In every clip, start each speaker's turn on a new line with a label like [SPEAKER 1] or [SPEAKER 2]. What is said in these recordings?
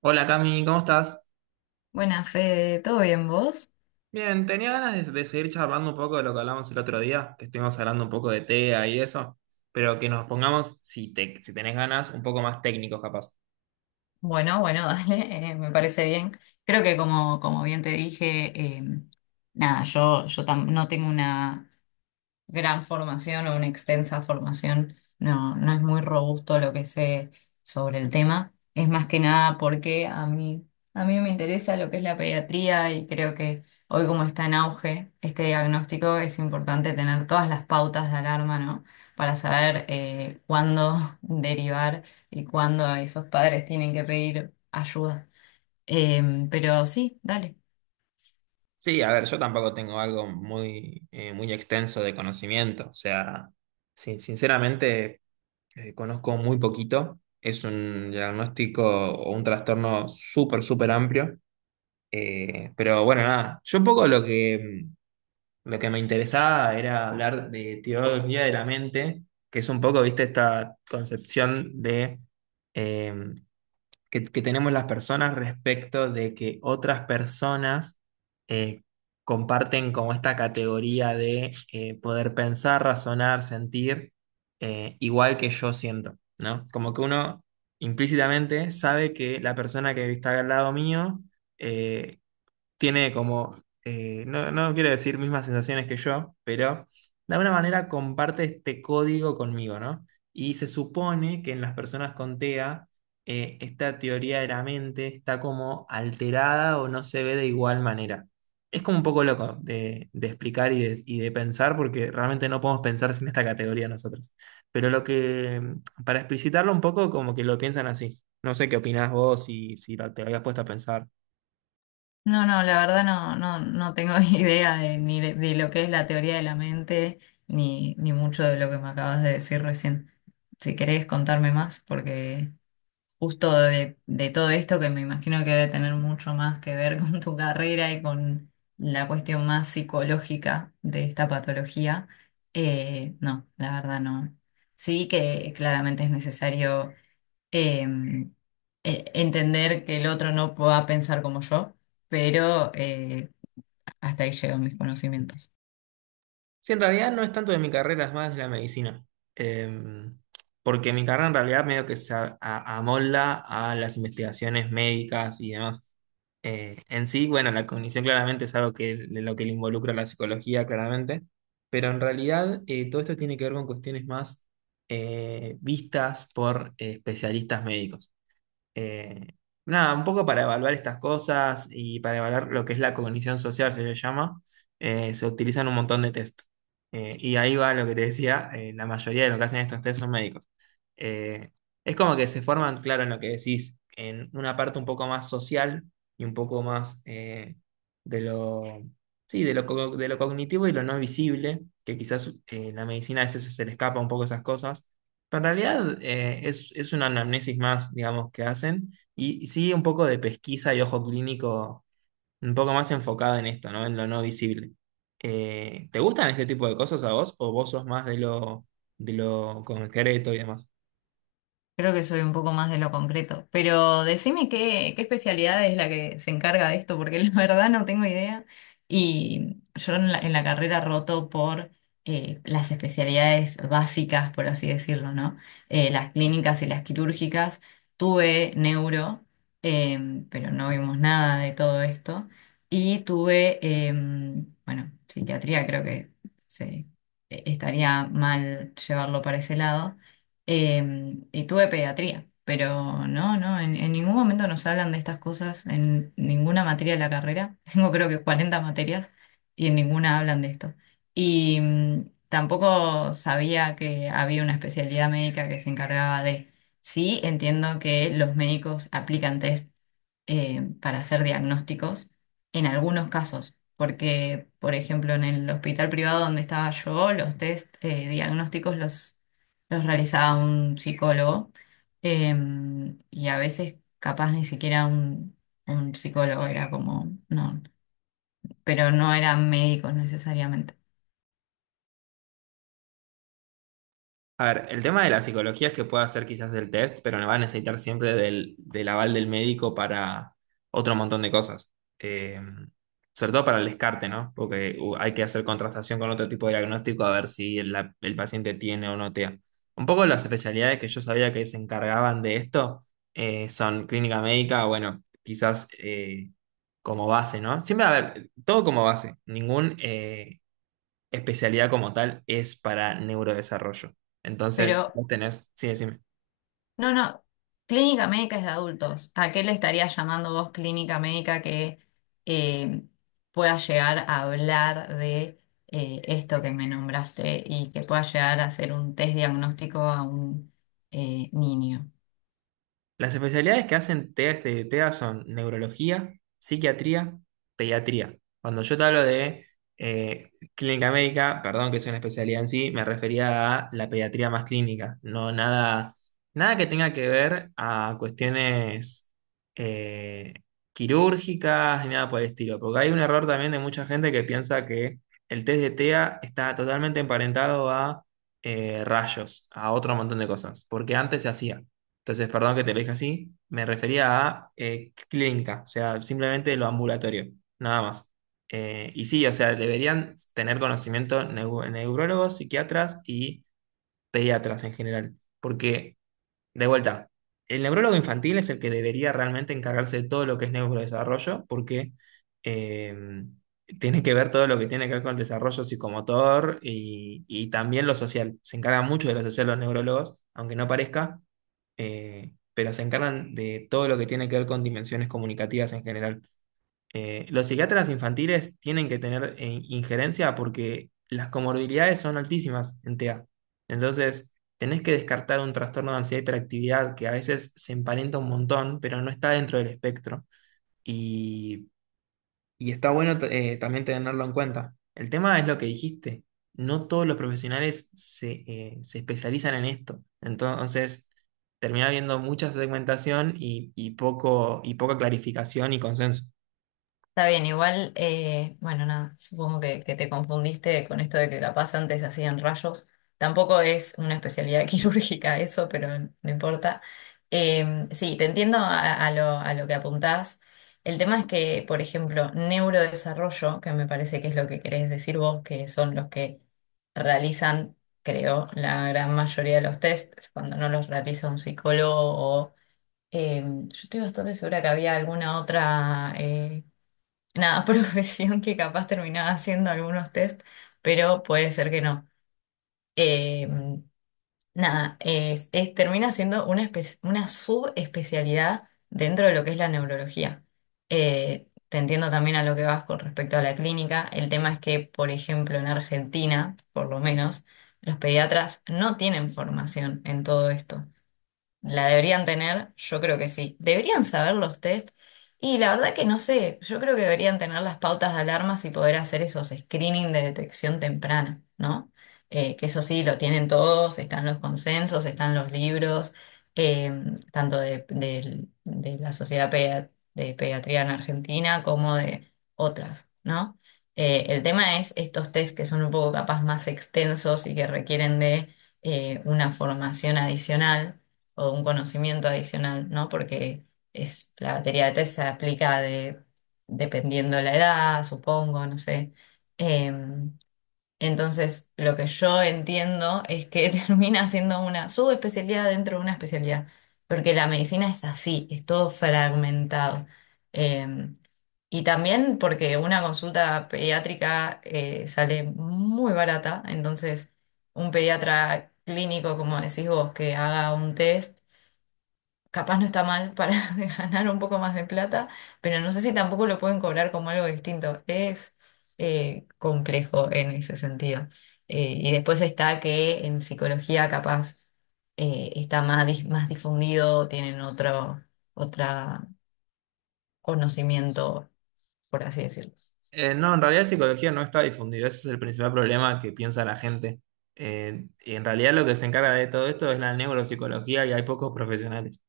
[SPEAKER 1] Hola Cami, ¿cómo estás?
[SPEAKER 2] Buenas, Fede, ¿todo bien vos?
[SPEAKER 1] Bien, tenía ganas de seguir charlando un poco de lo que hablamos el otro día, que estuvimos hablando un poco de TEA y eso, pero que nos pongamos, si tenés ganas, un poco más técnicos capaz.
[SPEAKER 2] Bueno, bueno, dale, me parece bien. Creo que como bien te dije, nada, no tengo una, gran formación o una extensa formación. No es muy robusto lo que sé sobre el tema. Es más que nada porque a mí me interesa lo que es la pediatría y creo que hoy como está en auge este diagnóstico es importante tener todas las pautas de alarma, ¿no? Para saber cuándo derivar y cuándo esos padres tienen que pedir ayuda. Pero sí, dale.
[SPEAKER 1] Sí, a ver, yo tampoco tengo algo muy, muy extenso de conocimiento, o sea, sinceramente conozco muy poquito, es un diagnóstico o un trastorno súper amplio, pero bueno, nada, yo un poco lo Lo que me interesaba era hablar de teoría de la mente, que es un poco, viste, esta concepción de eh, que tenemos las personas respecto de que otras personas eh, comparten como esta categoría de poder pensar, razonar, sentir, igual que yo siento, ¿no? Como que uno implícitamente sabe que la persona que está al lado mío eh, tiene como, no, no quiero decir mismas sensaciones que yo, pero de alguna manera comparte este código conmigo, ¿no? Y se supone que en las personas con TEA, esta teoría de la mente está como alterada o no se ve de igual manera. Es como un poco loco de explicar y de pensar, porque realmente no podemos pensar sin esta categoría nosotros. Pero lo que, para explicitarlo un poco, como que lo piensan así. No sé qué opinás vos, si lo- te lo habías puesto a pensar.
[SPEAKER 2] No, no, la verdad no, no tengo idea de, ni de, de lo que es la teoría de la mente, ni mucho de lo que me acabas de decir recién. Si querés contarme más, porque justo de todo esto, que me imagino que debe tener mucho más que ver con tu carrera y con la cuestión más psicológica de esta patología, no, la verdad no. Sí que claramente es necesario em, entender que el otro no pueda pensar como yo, pero hasta ahí llegan mis conocimientos.
[SPEAKER 1] Sí, en realidad no es tanto de mi carrera, es más de la medicina. Eh, Porque mi carrera en realidad medio que se amolda a las investigaciones médicas y demás. En sí, bueno, la cognición claramente es algo que de lo que le involucra la psicología, claramente. Pero en realidad todo esto tiene que ver con cuestiones más vistas por especialistas médicos. Eh, Nada, un poco para evaluar estas cosas y para evaluar lo que es la cognición social, se le llama, se utilizan un montón de test. Y ahí va lo que te decía, la mayoría de lo que hacen estos test son médicos. Eh, es como que se forman, claro, en lo que decís, en una parte un poco más social y un poco más de lo, sí, de lo cognitivo y lo no visible, que quizás la medicina a veces se le escapa un poco esas cosas, pero en realidad es una anamnesis más, digamos, que hacen y sí un poco de pesquisa y ojo clínico un poco más enfocado en esto, ¿no? En lo no visible. ¿Te gustan este tipo de cosas a vos o vos sos más de lo concreto y demás?
[SPEAKER 2] Creo que soy un poco más de lo concreto, pero decime qué especialidad es la que se encarga de esto, porque la verdad no tengo idea. Y yo en la carrera roto por las especialidades básicas, por así decirlo, ¿no? Las clínicas y las quirúrgicas. Tuve neuro, pero no vimos nada de todo esto. Y tuve, em, bueno, psiquiatría, creo que se, estaría mal llevarlo para ese lado y tuve pediatría, pero no, no, en ningún momento nos hablan de estas cosas, en ninguna materia de la carrera. Tengo creo que 40 materias y en ninguna hablan de esto. Y tampoco sabía que había una especialidad médica que se encargaba de... Sí, entiendo que los médicos aplican test para hacer diagnósticos en algunos casos, porque, por ejemplo, en el hospital privado donde estaba yo, los test diagnósticos los realizaba un psicólogo eh, y a veces capaz ni siquiera un psicólogo era como, no, pero no eran médicos necesariamente.
[SPEAKER 1] A ver, el tema de la psicología es que puede hacer quizás el test, pero no va a necesitar siempre del aval del médico para otro montón de cosas. Eh, Sobre todo para el descarte, ¿no? Porque hay que hacer contrastación con otro tipo de diagnóstico a ver si el paciente tiene o no TEA. Un poco las especialidades que yo sabía que se encargaban de esto son clínica médica, bueno, quizás como base, ¿no? Siempre, a ver, todo como base. Especialidad como tal es para neurodesarrollo. Entonces,
[SPEAKER 2] Pero
[SPEAKER 1] vos tenés, sí, sí.
[SPEAKER 2] no, no, clínica médica es de adultos. ¿A qué le estarías llamando vos clínica médica que eh, pueda llegar a hablar de esto que me nombraste y que pueda llegar a hacer un test diagnóstico a un niño?
[SPEAKER 1] Las especialidades que hacen TEA, este, TEA son neurología, psiquiatría, pediatría. Cuando yo te hablo de clínica médica, perdón que es una especialidad en sí, me refería a la pediatría más clínica, nada que tenga que ver a cuestiones eh, quirúrgicas ni nada por el estilo, porque hay un error también de mucha gente que piensa que el test de TEA está totalmente emparentado a rayos, a otro montón de cosas, porque antes se hacía. Entonces, perdón que te lo dije así, me refería a clínica, o sea, simplemente lo ambulatorio, nada más. Y sí, o sea, deberían tener conocimiento neurólogos, psiquiatras y pediatras en general, porque de vuelta, el neurólogo infantil es el que debería realmente encargarse de todo lo que es neurodesarrollo, porque eh, tiene que ver todo lo que tiene que ver con el desarrollo psicomotor y también lo social. Se encargan mucho de lo social los neurólogos, aunque no parezca, pero se encargan de todo lo que tiene que ver con dimensiones comunicativas en general. Los psiquiatras infantiles tienen que tener injerencia porque las comorbilidades son altísimas en TEA. Entonces, tenés que descartar un trastorno de ansiedad y hiperactividad que a veces se emparenta un montón, pero no está dentro del espectro. Y, y está bueno también tenerlo en cuenta. El tema es lo que dijiste. No todos los profesionales se especializan en esto. Entonces, termina habiendo mucha segmentación y poca clarificación y consenso.
[SPEAKER 2] Está bien, igual, bueno, nada, supongo que te confundiste con esto de que capaz antes hacían rayos. Tampoco es una especialidad quirúrgica eso, pero no importa. Sí, te entiendo a lo que apuntás. El tema es que, por ejemplo, neurodesarrollo, que me parece que es lo que querés decir vos, que son los que realizan, creo, la gran mayoría de los tests, cuando no los realiza un psicólogo o... yo estoy bastante segura que había alguna otra... nada, profesión que capaz terminaba haciendo algunos test, pero puede ser que no. Eh, nada, termina siendo una, una subespecialidad dentro de lo que es la neurología. Te entiendo también a lo que vas con respecto a la clínica. El tema es que, por ejemplo, en Argentina, por lo menos, los pediatras no tienen formación en todo esto. La deberían tener, yo creo que sí. Deberían saber los test. Y la verdad que no sé, yo creo que deberían tener las pautas de alarmas y poder hacer esos screening de detección temprana, ¿no? Que eso sí, lo tienen todos, están los consensos, están los libros, eh, tanto de la de Pediatría en Argentina como de otras, ¿no? El tema es estos test que son un poco capaz más extensos y que requieren de una formación adicional o un conocimiento adicional, ¿no? Porque es, la batería de test se aplica dependiendo de la edad, supongo, no sé. Eh, entonces, lo que yo entiendo es que termina siendo una subespecialidad dentro de una especialidad, porque la medicina es así, es todo fragmentado. Eh, y también porque una consulta pediátrica sale muy barata, entonces un pediatra clínico, como decís vos, que haga un test capaz no está mal para ganar un poco más de plata, pero no sé si tampoco lo pueden cobrar como algo distinto. Es complejo en ese sentido. Y después está que en psicología capaz está más, más difundido, tienen otro, otra conocimiento, por así decirlo.
[SPEAKER 1] No, en realidad psicología no está difundido, ese es el principal problema que piensa la gente. Y en realidad lo que se encarga de todo esto es la neuropsicología y hay pocos profesionales.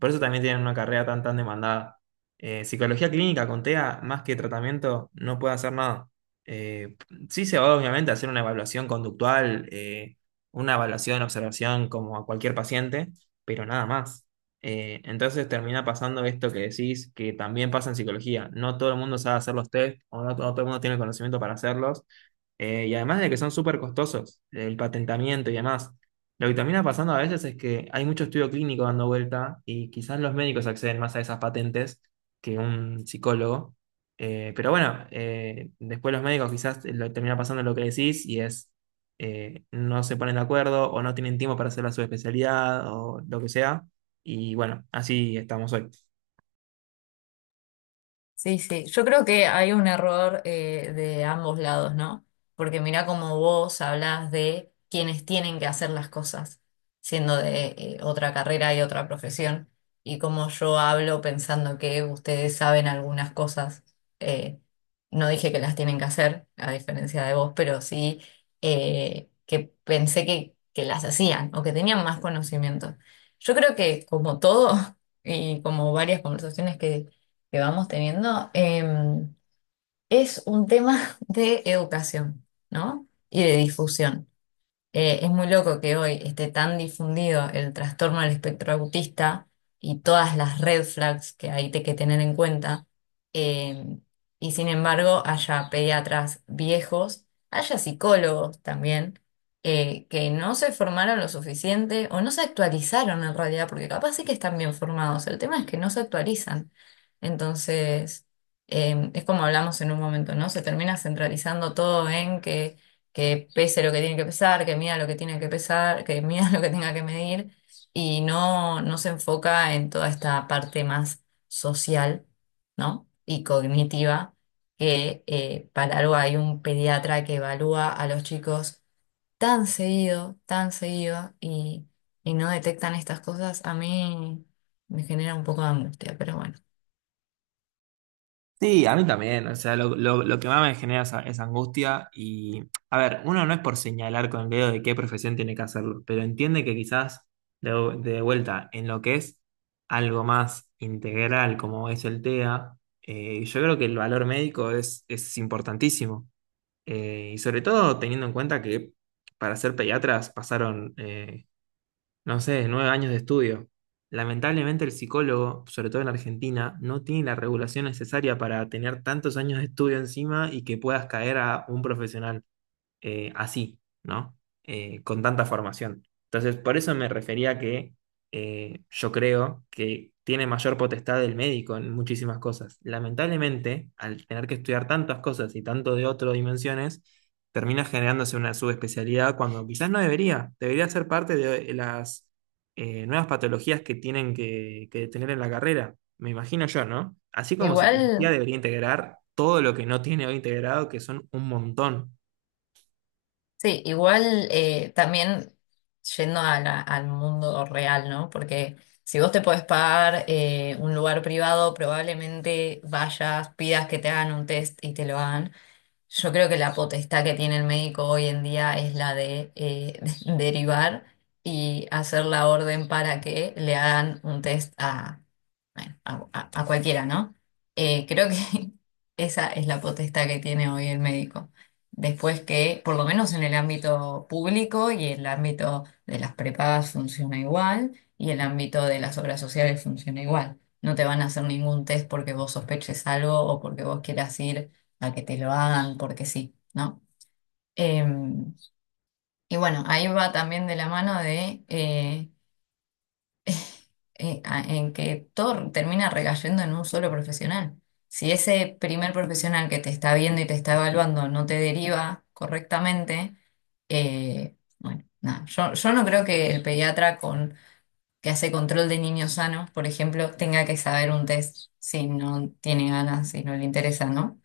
[SPEAKER 1] Por eso también tienen una carrera tan demandada. Psicología clínica con TEA, más que tratamiento, no puede hacer nada. Eh, sí se va obviamente a hacer una evaluación conductual, una evaluación, observación como a cualquier paciente, pero nada más. Entonces termina pasando esto que decís, que también pasa en psicología. No todo el mundo sabe hacer los test o no todo el mundo tiene el conocimiento para hacerlos. Y además de que son súper costosos, el patentamiento y demás. Lo que termina pasando a veces es que hay mucho estudio clínico dando vuelta y quizás los médicos acceden más a esas patentes que un psicólogo. Pero bueno, después los médicos termina pasando lo que decís y es no se ponen de acuerdo o no tienen tiempo para hacer la subespecialidad o lo que sea. Y bueno, así estamos hoy.
[SPEAKER 2] Sí, sí, yo creo que hay un error de ambos lados, ¿no? Porque mira cómo vos hablas de quienes tienen que hacer las cosas, siendo de otra carrera y otra profesión, y como yo hablo pensando que ustedes saben algunas cosas, eh, no dije que las tienen que hacer, a diferencia de vos, pero sí que pensé que las hacían o que tenían más conocimiento. Yo creo que como todo y como varias conversaciones que vamos teniendo, es un tema de educación, ¿no? Y de difusión. Es muy loco que hoy esté tan difundido el trastorno del espectro autista y todas las red flags que hay que tener en cuenta, eh, y sin embargo haya pediatras viejos, haya psicólogos también, que no se formaron lo suficiente o no se actualizaron en realidad, porque capaz sí que están bien formados, el tema es que no se actualizan. Entonces, es como hablamos en un momento, ¿no? Se termina centralizando todo en que pese lo que tiene que pesar, que mida lo que tiene que pesar, que mida lo que tenga que medir, y no se enfoca en toda esta parte más social, ¿no? Y cognitiva, que para algo hay un pediatra que evalúa a los chicos tan seguido, y no detectan estas cosas, a mí me genera un poco de angustia, pero bueno.
[SPEAKER 1] Sí, a mí también, o sea, lo que más me genera esa angustia y, a ver, uno no es por señalar con el dedo de qué profesión tiene que hacerlo, pero entiende que quizás de, de vuelta en lo que es algo más integral como es el TEA, yo creo que el valor médico es importantísimo, y sobre todo teniendo en cuenta que para ser pediatras pasaron no sé, 9 años de estudio. Lamentablemente el psicólogo, sobre todo en Argentina, no tiene la regulación necesaria para tener tantos años de estudio encima y que puedas caer a un profesional así, ¿no? Con tanta formación. Entonces, por eso me refería que yo creo que tiene mayor potestad el médico en muchísimas cosas. Lamentablemente, al tener que estudiar tantas cosas y tanto de otras dimensiones, termina generándose una subespecialidad cuando quizás no debería. Debería ser parte de las nuevas patologías que tienen que tener en la carrera. Me imagino yo, ¿no? Así como psicología
[SPEAKER 2] Igual.
[SPEAKER 1] debería integrar todo lo que no tiene hoy integrado, que son un montón.
[SPEAKER 2] Sí, igual también yendo al mundo real, ¿no? Porque si vos te podés pagar un lugar privado, probablemente vayas, pidas que te hagan un test y te lo hagan. Yo creo que la potestad que tiene el médico hoy en día es la de derivar y hacer la orden para que le hagan un test a, bueno, a cualquiera, ¿no? Creo que esa es la potestad que tiene hoy el médico. Después que, por lo menos en el ámbito público y el ámbito de las prepagas funciona igual y el ámbito de las obras sociales funciona igual. No te van a hacer ningún test porque vos sospeches algo o porque vos quieras ir a que te lo hagan porque sí, ¿no? Em, y bueno, ahí va también de la mano de en que todo termina recayendo en un solo profesional. Si ese primer profesional que te está viendo y te está evaluando no te deriva correctamente, bueno, nada, yo no creo que el pediatra que hace control de niños sanos, por ejemplo, tenga que saber un test si no tiene ganas, si no le interesa, ¿no?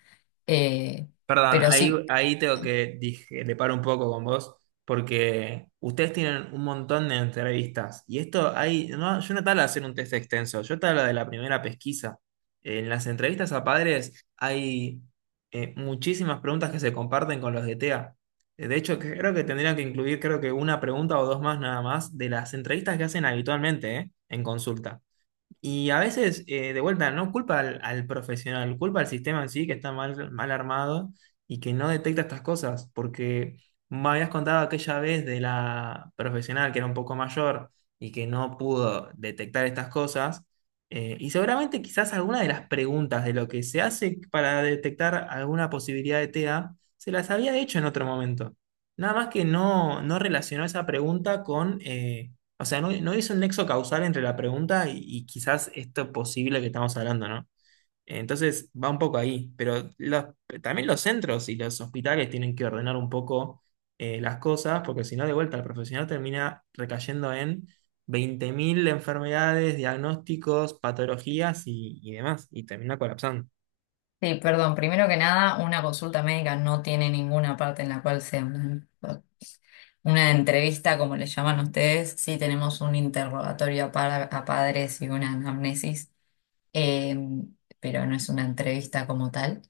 [SPEAKER 2] Eh,
[SPEAKER 1] Perdón,
[SPEAKER 2] pero
[SPEAKER 1] ahí,
[SPEAKER 2] sí.
[SPEAKER 1] ahí tengo que dije, le paro un poco con vos, porque ustedes tienen un montón de entrevistas. Y esto hay, no, yo no te hablo de hacer un test extenso, yo te hablo de la primera pesquisa. En las entrevistas a padres hay muchísimas preguntas que se comparten con los de TEA. De hecho, creo que tendrían que incluir, creo que una pregunta o dos más nada más de las entrevistas que hacen habitualmente, en consulta. Y a veces, de vuelta, no culpa al profesional, culpa al sistema en sí que está mal armado y que no detecta estas cosas, porque me habías contado aquella vez de la profesional que era un poco mayor y que no pudo detectar estas cosas, y seguramente quizás alguna de las preguntas de lo que se hace para detectar alguna posibilidad de TEA se las había hecho en otro momento. Nada más que no relacionó esa pregunta con... o sea, no hizo un nexo causal entre la pregunta y quizás esto posible que estamos hablando, ¿no? Entonces va un poco ahí, pero también los centros y los hospitales tienen que ordenar un poco las cosas, porque si no, de vuelta, el profesional termina recayendo en 20.000 enfermedades, diagnósticos, patologías y demás, y termina colapsando.
[SPEAKER 2] Sí, perdón, primero que nada, una consulta médica no tiene ninguna parte en la cual sea una entrevista, como le llaman ustedes. Sí tenemos un interrogatorio a padres y una anamnesis, eh, pero no es una entrevista como tal.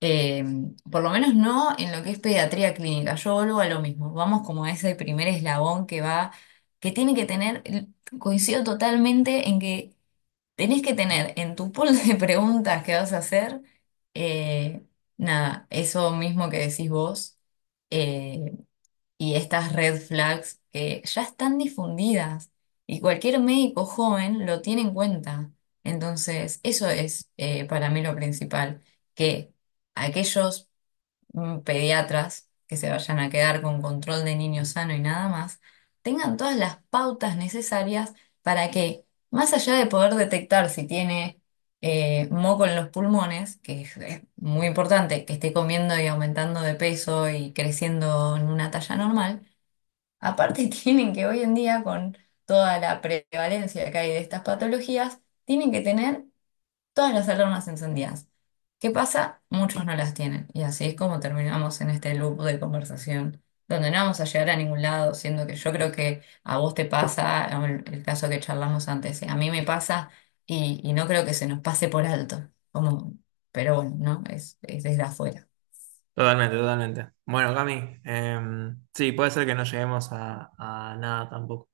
[SPEAKER 2] Eh, por lo menos no en lo que es pediatría clínica. Yo vuelvo a lo mismo. Vamos como a ese primer eslabón que va, que tiene que tener, coincido totalmente en que tenés que tener en tu pool de preguntas que vas a hacer, eh, nada, eso mismo que decís vos, eh, y estas red flags que ya están difundidas y cualquier médico joven lo tiene en cuenta. Entonces, eso es para mí lo principal, que aquellos pediatras que se vayan a quedar con control de niño sano y nada más, tengan todas las pautas necesarias para que, más allá de poder detectar si tiene moco en los pulmones, que es muy importante, que esté comiendo y aumentando de peso y creciendo en una talla normal, aparte tienen que hoy en día, con toda la prevalencia que hay de estas patologías, tienen que tener todas las alarmas encendidas. ¿Qué pasa? Muchos no las tienen. Y así es como terminamos en este loop de conversación, donde no vamos a llegar a ningún lado, siendo que yo creo que a vos te pasa, o el caso que charlamos antes, a mí me pasa y no creo que se nos pase por alto. Como, pero bueno, ¿no? Es desde afuera.
[SPEAKER 1] Totalmente, totalmente. Bueno, Cami, sí, puede ser que no lleguemos a nada tampoco.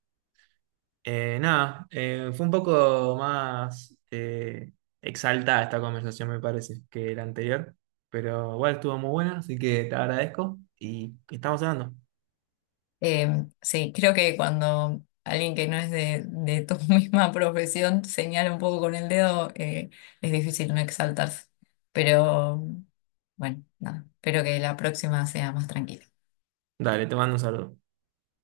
[SPEAKER 1] Nada, fue un poco más exaltada esta conversación, me parece, que la anterior. Pero igual estuvo muy buena, así que te agradezco y estamos hablando.
[SPEAKER 2] Sí, creo que cuando alguien que no es de tu misma profesión señala un poco con el dedo, es difícil no exaltarse. Pero bueno, nada, espero que la próxima sea más tranquila.
[SPEAKER 1] Dale, te mando un saludo.